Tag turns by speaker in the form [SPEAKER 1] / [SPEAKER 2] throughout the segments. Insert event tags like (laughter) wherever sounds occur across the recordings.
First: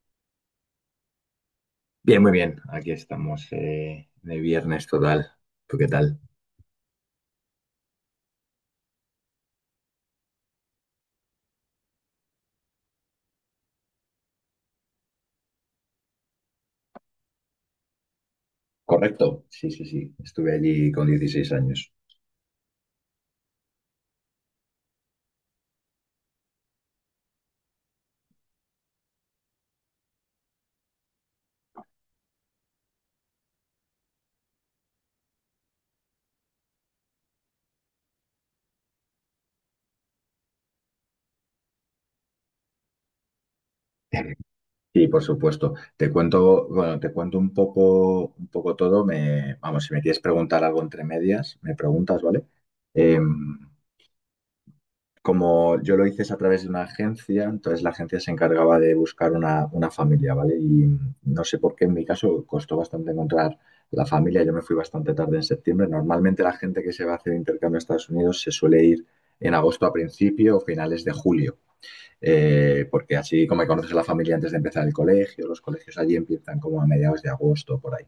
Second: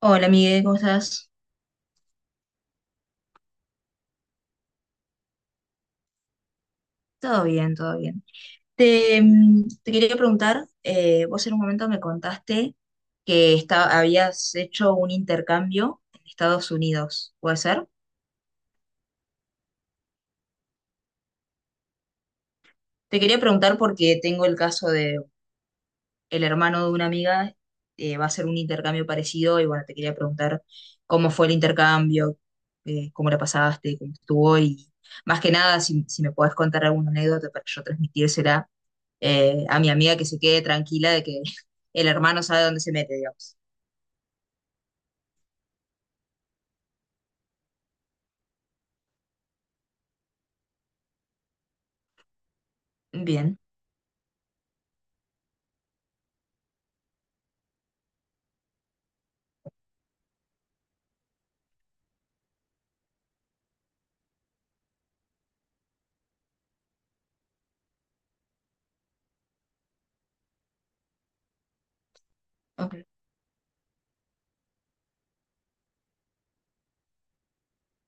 [SPEAKER 1] Hola, Miguel, ¿cómo estás?
[SPEAKER 2] Bien, muy bien. Aquí estamos de viernes total. ¿Tú qué tal?
[SPEAKER 1] Todo bien, todo bien. Te quería preguntar, vos en un momento me contaste que habías hecho un intercambio en Estados Unidos, ¿puede ser?
[SPEAKER 2] Correcto, sí, sí, sí. Estuve allí con 16 años.
[SPEAKER 1] Te quería preguntar porque tengo el caso de el hermano de una amiga, va a hacer un intercambio parecido y bueno, te quería preguntar cómo fue el intercambio, cómo la pasaste, cómo estuvo y más que nada si me podés contar alguna anécdota para yo transmitírsela a mi amiga que se quede tranquila de que (laughs) el hermano sabe dónde se mete, digamos.
[SPEAKER 2] (laughs) Sí, por supuesto. Te cuento, bueno, te cuento un poco todo. Me, vamos, si me quieres preguntar algo entre medias, me preguntas, ¿vale?
[SPEAKER 1] Bien,
[SPEAKER 2] Em, Como yo lo hice es a través de una agencia, entonces la agencia se encargaba de buscar una familia, ¿vale? Y no sé por qué en mi caso costó bastante encontrar la familia, yo me fui bastante tarde en septiembre. Normalmente la gente que se va a hacer intercambio a Estados Unidos se suele ir en agosto a principio o finales de julio,
[SPEAKER 1] ok,
[SPEAKER 2] porque así como conoces a la familia antes de empezar el colegio, los colegios allí empiezan como a mediados de agosto por ahí,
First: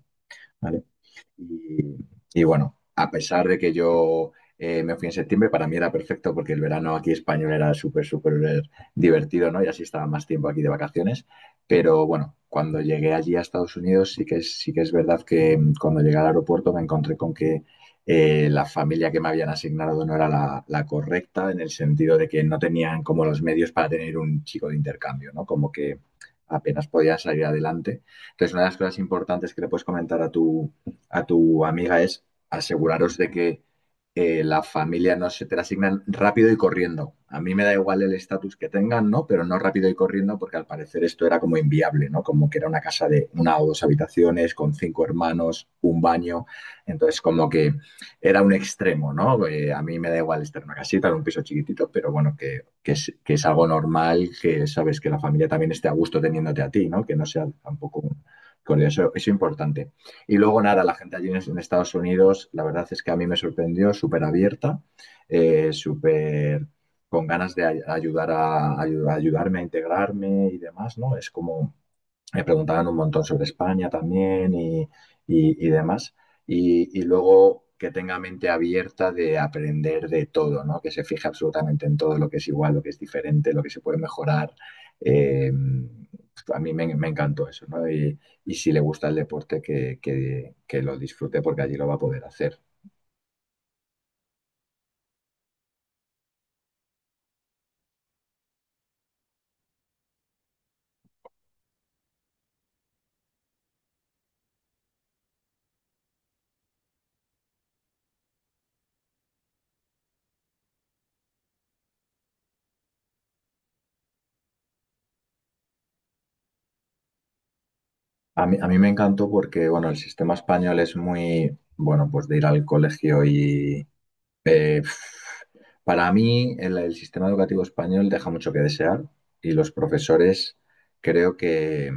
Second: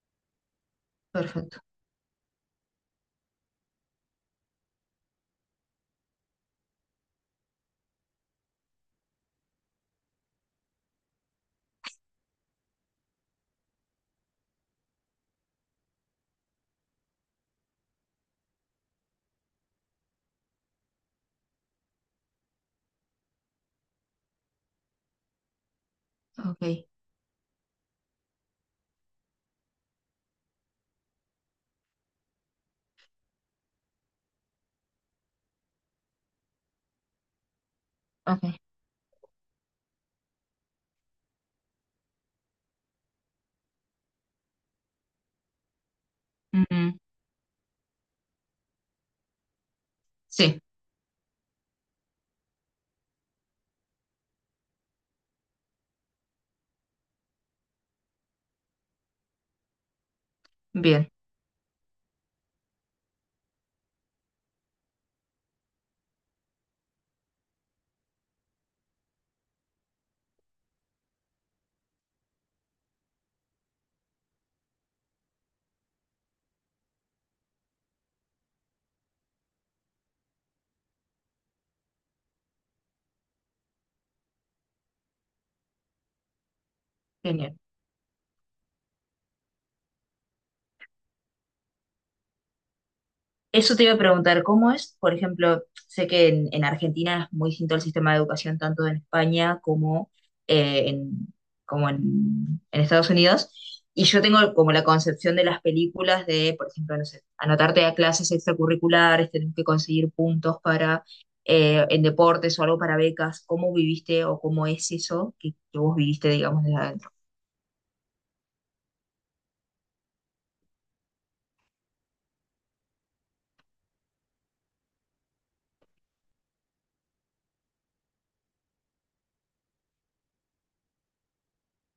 [SPEAKER 2] ¿vale?
[SPEAKER 1] perfecto,
[SPEAKER 2] Y, y bueno, a pesar de que yo me fui en septiembre, para mí era perfecto porque el verano aquí español era súper, súper divertido, ¿no? Y así estaba más tiempo aquí de vacaciones. Pero bueno, cuando llegué allí a Estados Unidos, sí que es verdad que cuando llegué al aeropuerto me encontré con que la familia que me habían asignado no era la correcta, en el sentido de que no tenían como los medios para tener un chico de intercambio, ¿no? Como que
[SPEAKER 1] ok,
[SPEAKER 2] apenas podían salir adelante. Entonces, una de las cosas importantes que le puedes comentar a tu amiga es aseguraros de que la familia no se te la asignan rápido y corriendo. A mí me da igual el estatus
[SPEAKER 1] ok.
[SPEAKER 2] que tengan, ¿no? Pero no rápido y corriendo porque al parecer esto era como inviable, ¿no? Como que era una casa de una o dos habitaciones con cinco hermanos, un baño.
[SPEAKER 1] Mm,
[SPEAKER 2] Entonces como que era un extremo, ¿no? A mí me da igual
[SPEAKER 1] sí,
[SPEAKER 2] estar en una casita, en un piso chiquitito, pero bueno, que es algo normal, que sabes que la familia también esté a gusto teniéndote a ti, ¿no? Que no sea tampoco un... Eso es importante. Y luego nada, la
[SPEAKER 1] bien,
[SPEAKER 2] gente allí en Estados Unidos, la verdad es que a mí me sorprendió, súper abierta, súper con ganas de ayudar a, ayudarme a integrarme y demás, ¿no? Es como me preguntaban un montón sobre España también y demás. Y luego que tenga mente abierta de aprender de todo, ¿no? Que se fije absolutamente en todo lo que es igual, lo que es diferente, lo que se puede mejorar. Eh, a me encantó
[SPEAKER 1] genial.
[SPEAKER 2] eso, ¿no? Y si le gusta el deporte, que lo disfrute porque allí lo va a poder hacer.
[SPEAKER 1] Eso te iba a preguntar, ¿cómo es? Por ejemplo, sé que en Argentina es muy distinto el sistema de educación tanto en España como, eh, en, como en Estados Unidos. Y yo tengo como la concepción de las películas de, por ejemplo, no sé, anotarte a clases extracurriculares, tenés que conseguir puntos para en deportes o algo para becas. ¿Cómo viviste o cómo es eso que vos viviste, digamos, desde adentro?
[SPEAKER 2] A mí me encantó porque, bueno, el sistema español es muy, bueno, pues de ir al colegio y... eh, Para mí, el sistema educativo español deja mucho que desear y los profesores creo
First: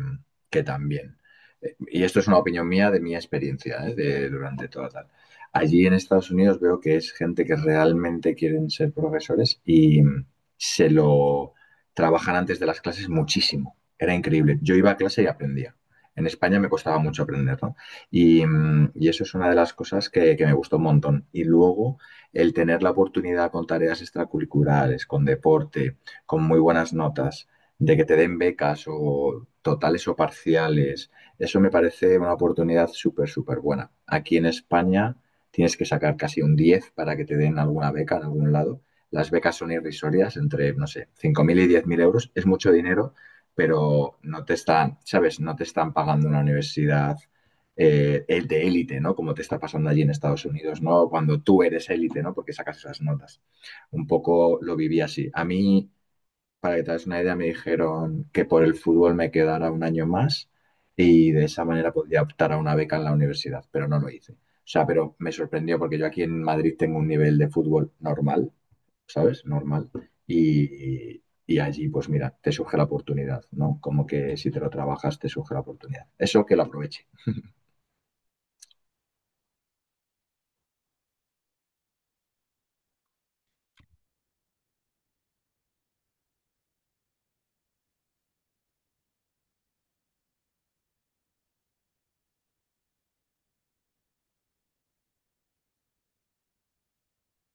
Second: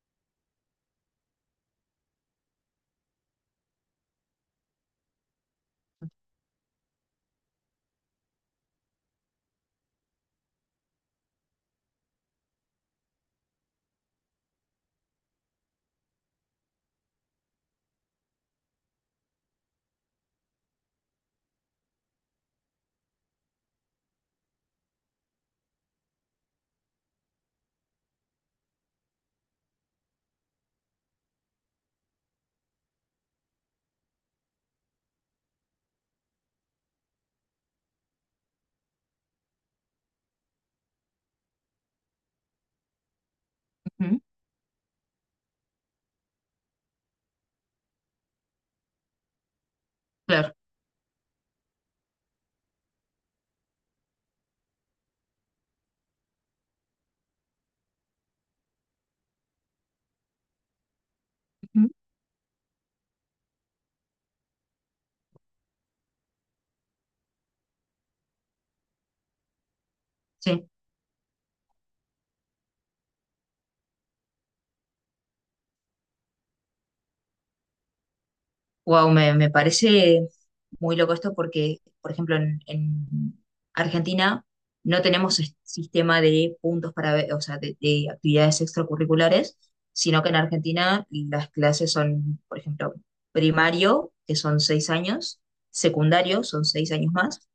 [SPEAKER 2] que también. Y esto es una opinión mía de mi experiencia, ¿eh? De, durante toda tal. Allí en Estados Unidos veo que es gente que realmente quieren ser profesores y se lo trabajan antes de las clases muchísimo. Era increíble. Yo iba a clase y aprendía. En España me costaba mucho aprender, ¿no? Y, y eso es una de las cosas que me gustó un montón. Y luego el tener la oportunidad con tareas extracurriculares, con deporte, con muy buenas notas, de que te den becas o totales o parciales, eso me parece una oportunidad súper, súper buena. Aquí en España tienes que sacar casi un 10 para que te den alguna beca en algún lado. Las becas son irrisorias, entre, no sé, 5.000 y 10.000 euros. Es mucho dinero, pero
[SPEAKER 1] Ujú.
[SPEAKER 2] no te están, ¿sabes? No te están pagando una universidad el de élite, ¿no? Como te está pasando allí en Estados
[SPEAKER 1] Claro,
[SPEAKER 2] Unidos, ¿no? Cuando tú eres élite, ¿no? Porque sacas esas notas. Un poco lo viví así. A mí, para que te hagas una idea, me dijeron que por el fútbol me quedara un año más y de esa
[SPEAKER 1] ujú,
[SPEAKER 2] manera podría optar a una beca en la universidad, pero no lo hice. O sea, pero me sorprendió porque yo aquí en Madrid tengo un nivel de fútbol normal, ¿sabes? Normal.
[SPEAKER 1] sí.
[SPEAKER 2] Y allí, pues mira, te surge la oportunidad, ¿no? Como que si te lo trabajas, te surge la oportunidad. Eso que lo aproveches.
[SPEAKER 1] Wow, me parece muy loco esto porque, por ejemplo, en Argentina no tenemos sistema de puntos para ver, o sea, de actividades extracurriculares, sino que en Argentina las clases son, por ejemplo, primario, que son seis años, secundario, son seis años más,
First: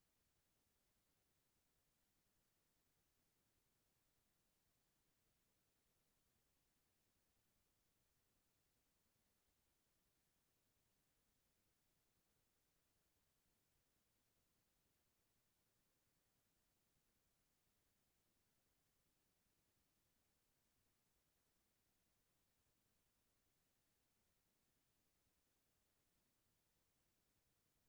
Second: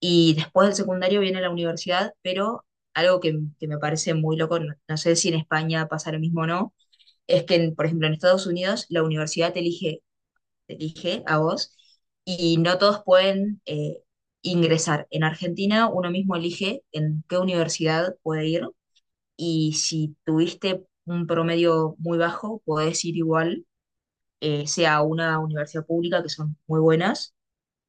[SPEAKER 1] y después del secundario viene la universidad, pero algo que me parece muy loco, no sé si en España pasa lo mismo o no, es que, por ejemplo, en Estados Unidos la universidad elige te dije a vos, y no todos pueden ingresar. En Argentina uno mismo elige en qué universidad puede ir y si tuviste un promedio muy bajo, podés ir igual, sea a una universidad pública, que son muy buenas,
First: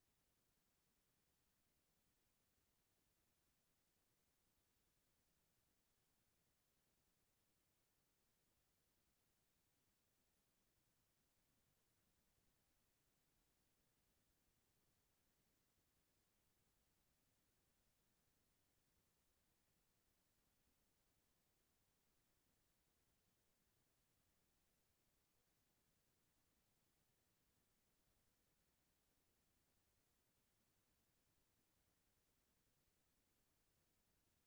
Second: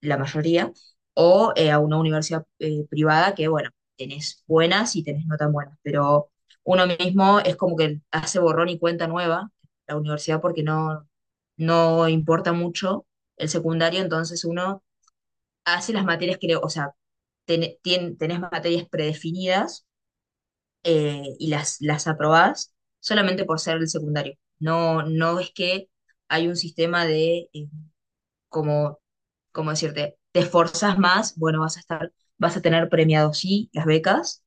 [SPEAKER 1] la mayoría, o a una universidad privada que, bueno, tenés buenas y tenés no tan buenas, pero uno mismo es como que hace borrón y cuenta nueva la universidad porque no importa mucho el secundario, entonces uno hace las materias que, o sea, tenés materias predefinidas y las aprobás solamente por ser el secundario. No, no es que hay un sistema de... como, como decirte, te esforzas más, bueno, vas a estar, vas a tener premiado sí las becas,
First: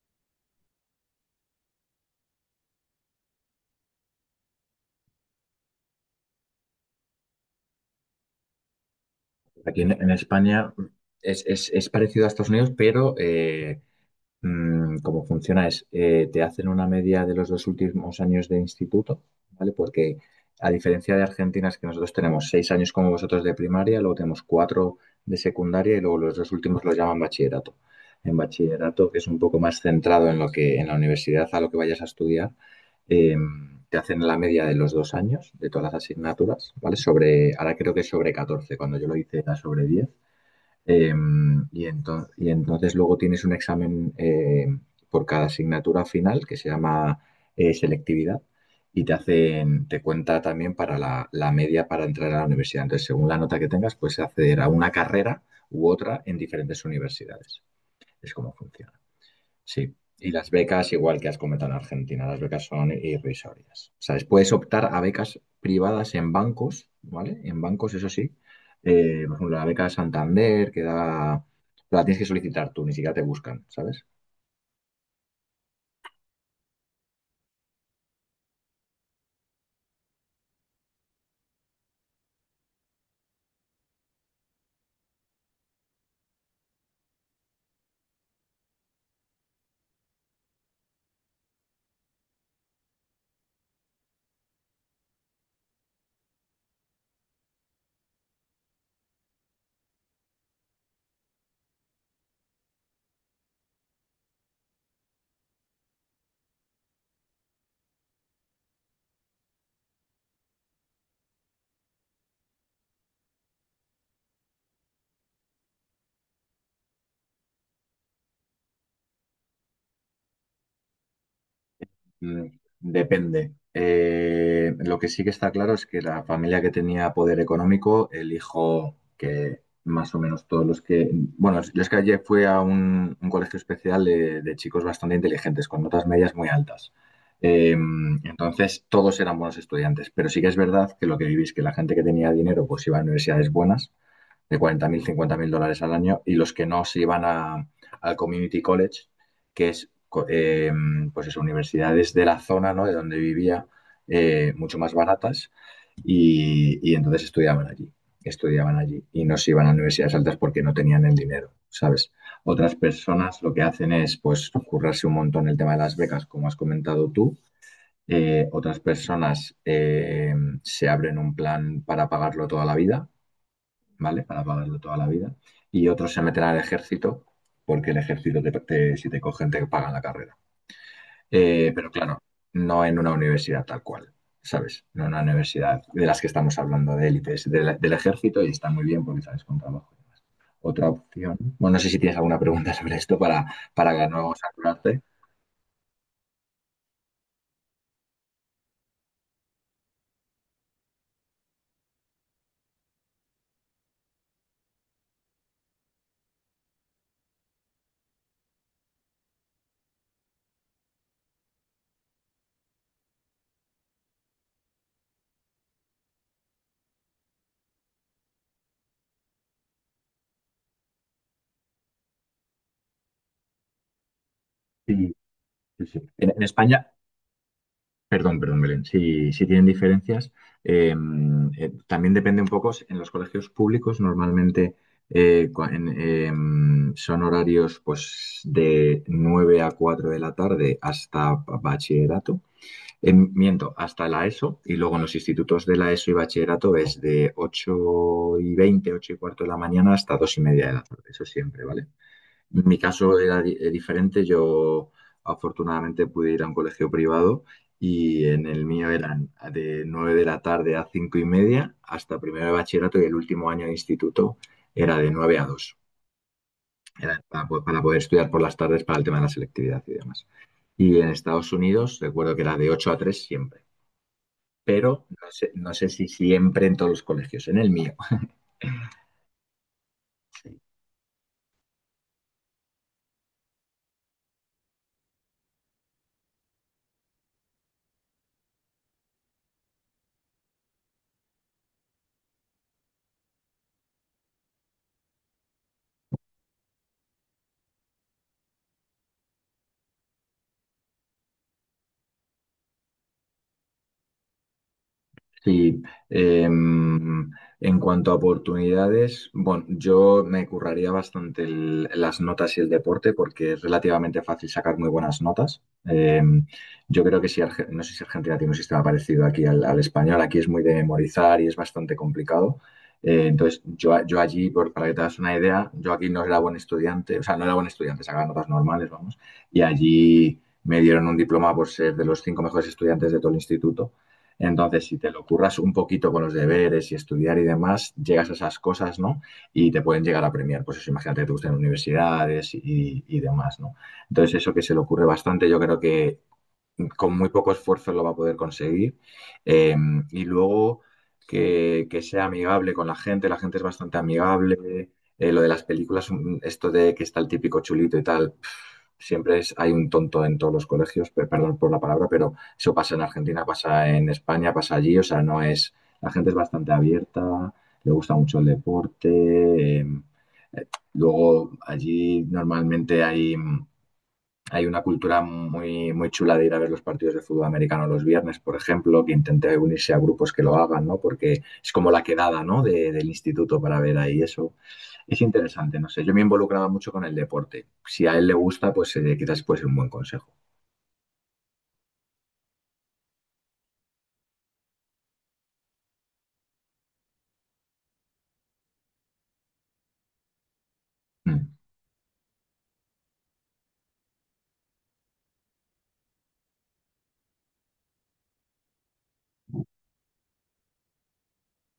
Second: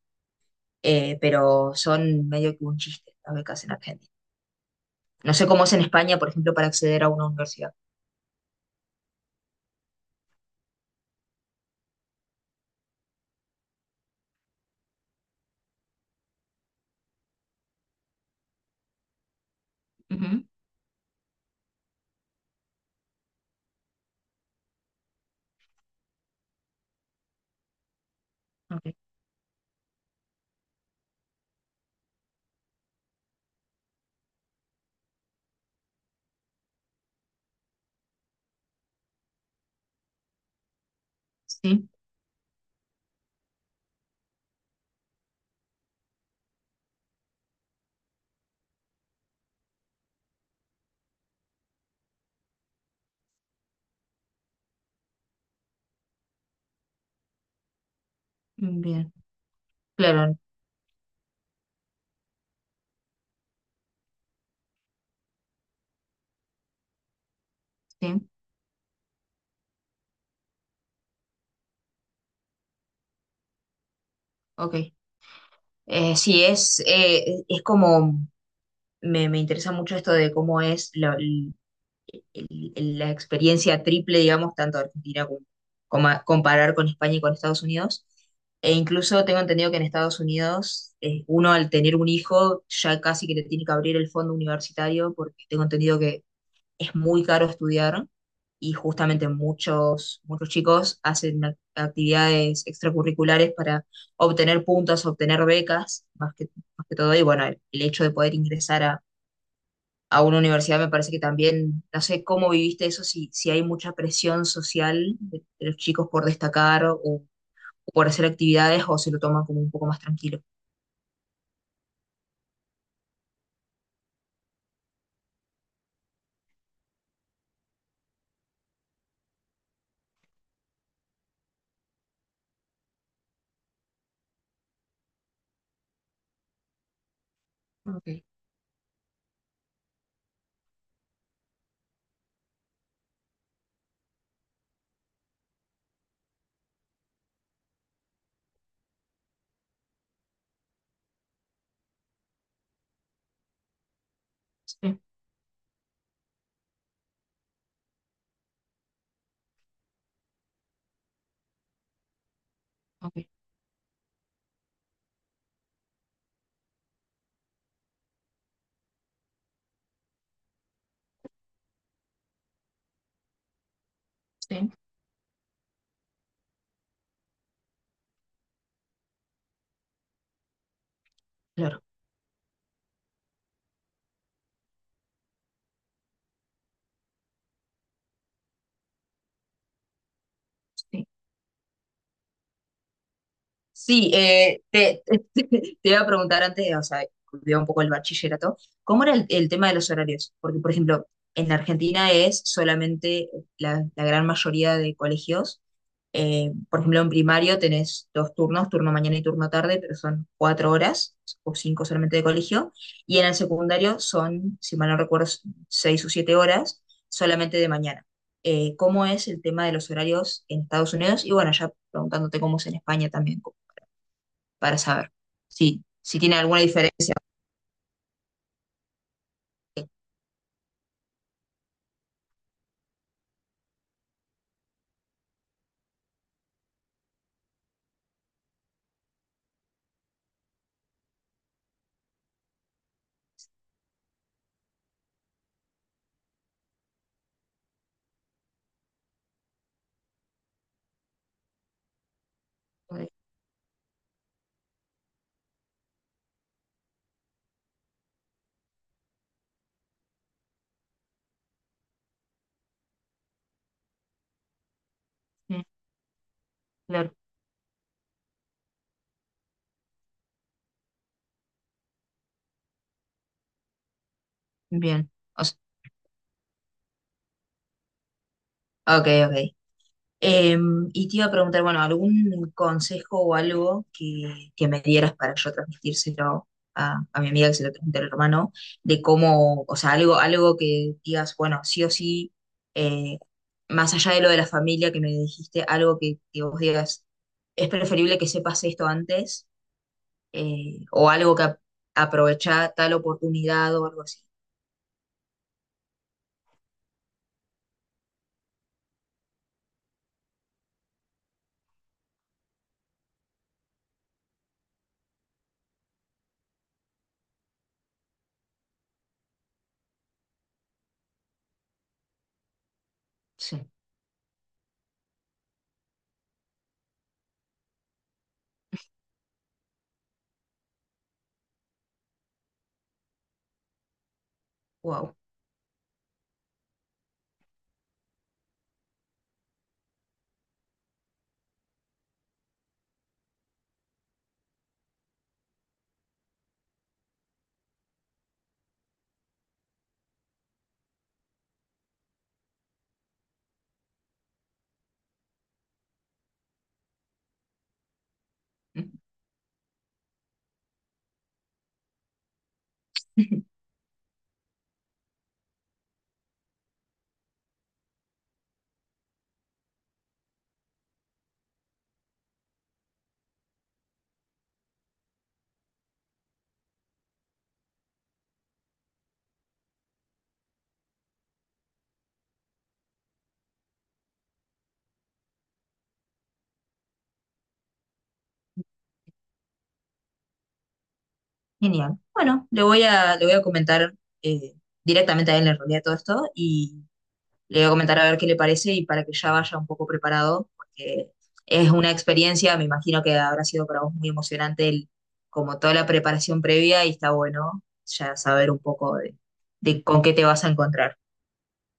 [SPEAKER 1] pero son medio que un chiste las becas en Argentina. No sé cómo es en España, por ejemplo, para acceder a una universidad.
[SPEAKER 2] Aquí en España es, es parecido a Estados Unidos, pero como funciona es, te hacen una media de los dos últimos años de instituto, ¿vale? Porque
[SPEAKER 1] Ujú,
[SPEAKER 2] a diferencia de Argentina es que nosotros tenemos seis años como vosotros de primaria, luego tenemos cuatro de secundaria y luego los dos últimos los llaman bachillerato. En
[SPEAKER 1] ok,
[SPEAKER 2] bachillerato, que es un poco más centrado en lo que en la universidad, a lo que vayas a estudiar, eh, te hacen la media de los dos años de todas las asignaturas, ¿vale? Sobre, ahora creo que es sobre 14, cuando yo lo hice era sobre 10. Eh, y,
[SPEAKER 1] sí,
[SPEAKER 2] y entonces luego tienes un examen por cada asignatura final que se llama selectividad y te hacen, te cuenta también para la, la media para entrar a la universidad. Entonces, según la nota que tengas, puedes acceder a una carrera u otra en diferentes universidades. Es como funciona.
[SPEAKER 1] bien,
[SPEAKER 2] Sí, y
[SPEAKER 1] claro,
[SPEAKER 2] las becas, igual que has comentado en Argentina, las becas son irrisorias. O sea, puedes optar a becas privadas en bancos, ¿vale? En bancos, eso sí.
[SPEAKER 1] sí,
[SPEAKER 2] Por ejemplo, la beca Santander, que da... La tienes que solicitar tú, ni siquiera te buscan, ¿sabes?
[SPEAKER 1] ok. Sí, es como, me interesa mucho esto de cómo es la, la experiencia triple, digamos, tanto Argentina como, comparar con España y con Estados Unidos. E incluso tengo entendido que en Estados Unidos uno al tener un hijo ya casi que le tiene que abrir el fondo universitario porque tengo entendido que es muy caro estudiar y justamente muchos chicos hacen actividades extracurriculares para obtener puntos, obtener becas, más que todo. Y bueno, el hecho de poder ingresar a una universidad, me parece que también, no sé cómo viviste eso, si hay mucha presión social de los chicos por destacar o, por hacer actividades o se lo toman como un poco más tranquilo.
[SPEAKER 2] Mm, depende. Lo que sí que está claro es que la familia que tenía poder económico, el hijo que más o menos todos los que... Bueno, yo es que ayer fui a un colegio especial de chicos bastante inteligentes, con notas medias muy altas. Eh,
[SPEAKER 1] Ok,
[SPEAKER 2] entonces, todos eran buenos estudiantes, pero sí que es verdad que lo que vivís, que la gente que tenía dinero, pues iba a universidades buenas de 40.000 o 50.000 dólares al año, y los que no se iban a, al Community College, que es, eh, pues eso, universidades de la zona, ¿no? De donde vivía, mucho más
[SPEAKER 1] sí,
[SPEAKER 2] baratas, y entonces estudiaban allí, y no se iban a universidades altas porque no tenían el dinero, ¿sabes? Otras
[SPEAKER 1] ok,
[SPEAKER 2] personas lo que hacen es, pues, currarse un montón el tema de las becas, como has comentado tú, otras personas se abren un plan para pagarlo toda la vida, ¿vale? Para
[SPEAKER 1] sí,
[SPEAKER 2] pagarlo toda la vida. Y otros se meten al ejército, porque el ejército, si te cogen, te pagan la carrera.
[SPEAKER 1] claro,
[SPEAKER 2] Pero claro, no en una universidad tal cual, ¿sabes? No en una universidad de las que estamos hablando, de élites del ejército, y está muy bien porque sales con trabajo. Otra
[SPEAKER 1] sí.
[SPEAKER 2] opción. Bueno, no sé si tienes alguna pregunta sobre esto para
[SPEAKER 1] Sí,
[SPEAKER 2] no saturarte.
[SPEAKER 1] (laughs) te iba a preguntar antes, o sea, volvió un poco el bachillerato, ¿cómo era el tema de los horarios? Porque, por ejemplo, en Argentina es solamente la gran mayoría de colegios, por ejemplo, en primario tenés dos turnos, turno mañana y turno tarde, pero son cuatro horas o cinco solamente de colegio, y en el secundario son, si mal no recuerdo, seis o siete horas solamente de mañana. ¿Cómo es el tema de los horarios en Estados Unidos? Y bueno, ya preguntándote cómo es en España también para saber
[SPEAKER 2] Sí, sí, sí.
[SPEAKER 1] si tiene
[SPEAKER 2] En
[SPEAKER 1] alguna
[SPEAKER 2] España,
[SPEAKER 1] diferencia.
[SPEAKER 2] perdón, perdón, Belén. Sí, sí tienen diferencias. Eh, también depende un poco, en los colegios públicos normalmente son horarios pues, de 9 a 4 de la tarde hasta bachillerato. Em, miento, hasta la ESO. Y luego en los institutos de la ESO y bachillerato es de 8:20, 8:15 de la mañana hasta 2:30 de la tarde. Eso siempre, ¿vale? Mi caso era diferente. Yo afortunadamente pude ir a un colegio privado y en el mío eran de 9 de la tarde a 5:30 hasta primero de bachillerato y el último año de instituto era de nueve a
[SPEAKER 1] Mm,
[SPEAKER 2] dos Era
[SPEAKER 1] claro,
[SPEAKER 2] para, para poder estudiar por las tardes para el tema de la selectividad y demás. Y en Estados Unidos recuerdo que era de 8 a 3 siempre, pero
[SPEAKER 1] bien.
[SPEAKER 2] no
[SPEAKER 1] O
[SPEAKER 2] sé,
[SPEAKER 1] sea,
[SPEAKER 2] no sé si siempre en todos los colegios, en el mío.
[SPEAKER 1] ok, ok. Em, y te iba a preguntar, bueno, ¿algún consejo o algo que me dieras para yo transmitírselo a mi amiga que se lo transmite al hermano, de cómo, o sea, algo, algo que digas, bueno, sí o sí, eh, más allá de lo de la familia que me dijiste, algo que vos digas, es preferible que sepas esto antes o algo que aprovechá tal oportunidad o algo así.
[SPEAKER 2] Sí, em, en cuanto a oportunidades, bueno, yo me curraría bastante las notas y el deporte porque es relativamente fácil sacar muy buenas notas. Yo creo que si, no sé si Argentina tiene un sistema parecido aquí al, al español, aquí es muy de memorizar y es bastante complicado.
[SPEAKER 1] Sí,
[SPEAKER 2] Entonces, yo, yo allí, para que te hagas una idea, yo aquí no era buen estudiante, o sea, no era buen estudiante, sacaba notas normales, vamos, y allí me dieron un diploma por ser de los 5 mejores estudiantes de todo el instituto. Entonces, si te
[SPEAKER 1] wow.
[SPEAKER 2] lo curras un poquito con los deberes y estudiar y demás, llegas a esas cosas, ¿no? Y te pueden llegar a premiar. Pues eso, imagínate que te gustan universidades y demás, ¿no? Entonces, eso que se le ocurre bastante, yo creo que con muy poco esfuerzo lo va a poder conseguir. Eh, y luego que sea amigable con la gente es bastante amigable. Lo de las películas, esto de que está el típico chulito y tal, pf, siempre es, hay un tonto en todos los colegios, perdón por la palabra, pero eso pasa en Argentina,
[SPEAKER 1] (laughs)
[SPEAKER 2] pasa en España, pasa allí, o sea, no es, la gente es bastante abierta, le gusta mucho el deporte, luego allí normalmente hay... hay una cultura muy, muy chula de ir a ver los partidos de fútbol americano los viernes, por ejemplo, que intente unirse a grupos que lo hagan, ¿no? Porque es como la quedada, ¿no? Del instituto para ver ahí eso. Es interesante, no sé. Yo me involucraba mucho con el deporte. Si a él le gusta, pues quizás puede ser un buen consejo.
[SPEAKER 1] Genial. Bueno, le voy a comentar eh, directamente a él en realidad todo esto y le voy a comentar a ver qué le parece y para que ya vaya un poco preparado, porque
[SPEAKER 2] Mm.
[SPEAKER 1] es una experiencia, me imagino que habrá sido para vos muy emocionante como toda la preparación previa y está bueno ya saber un poco de con qué te vas a encontrar.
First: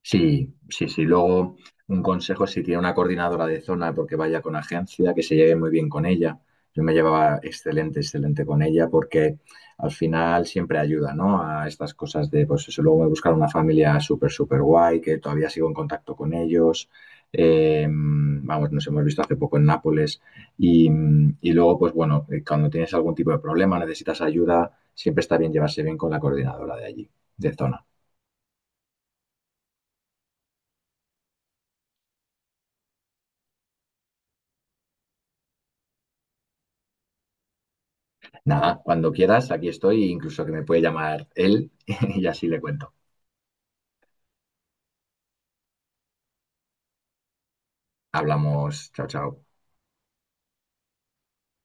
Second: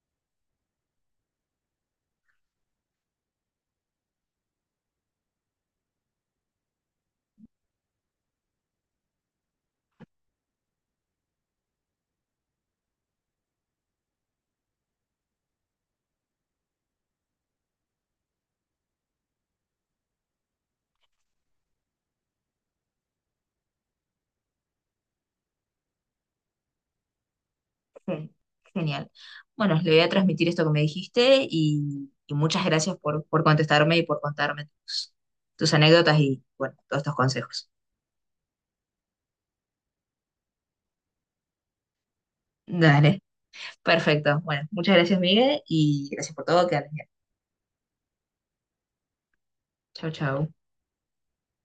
[SPEAKER 2] Sí, sí, sí. Luego, un consejo si tiene una coordinadora de zona, porque vaya con agencia, que se lleve muy bien con ella. Yo me llevaba excelente, excelente con ella, porque al final siempre ayuda, ¿no? A estas cosas de, pues eso, luego me buscaron una familia súper, súper guay, que todavía sigo en contacto con ellos. Vamos, nos hemos visto hace poco en Nápoles. Y, y luego, pues bueno, cuando tienes algún tipo de problema, necesitas ayuda, siempre está bien llevarse bien con la coordinadora de allí, de zona.
[SPEAKER 1] Gen- Genial. Bueno, le voy a transmitir esto que me dijiste y muchas gracias por contestarme y por contarme tus, tus anécdotas y, bueno, todos estos consejos.
[SPEAKER 2] Nada, cuando quieras, aquí estoy, incluso que me puede llamar él (laughs) y así le cuento.
[SPEAKER 1] Dale, perfecto. Bueno, muchas gracias, Miguel, y gracias por todo. Que andes bien.
[SPEAKER 2] Hablamos, chao, chao.
[SPEAKER 1] Chau, chau.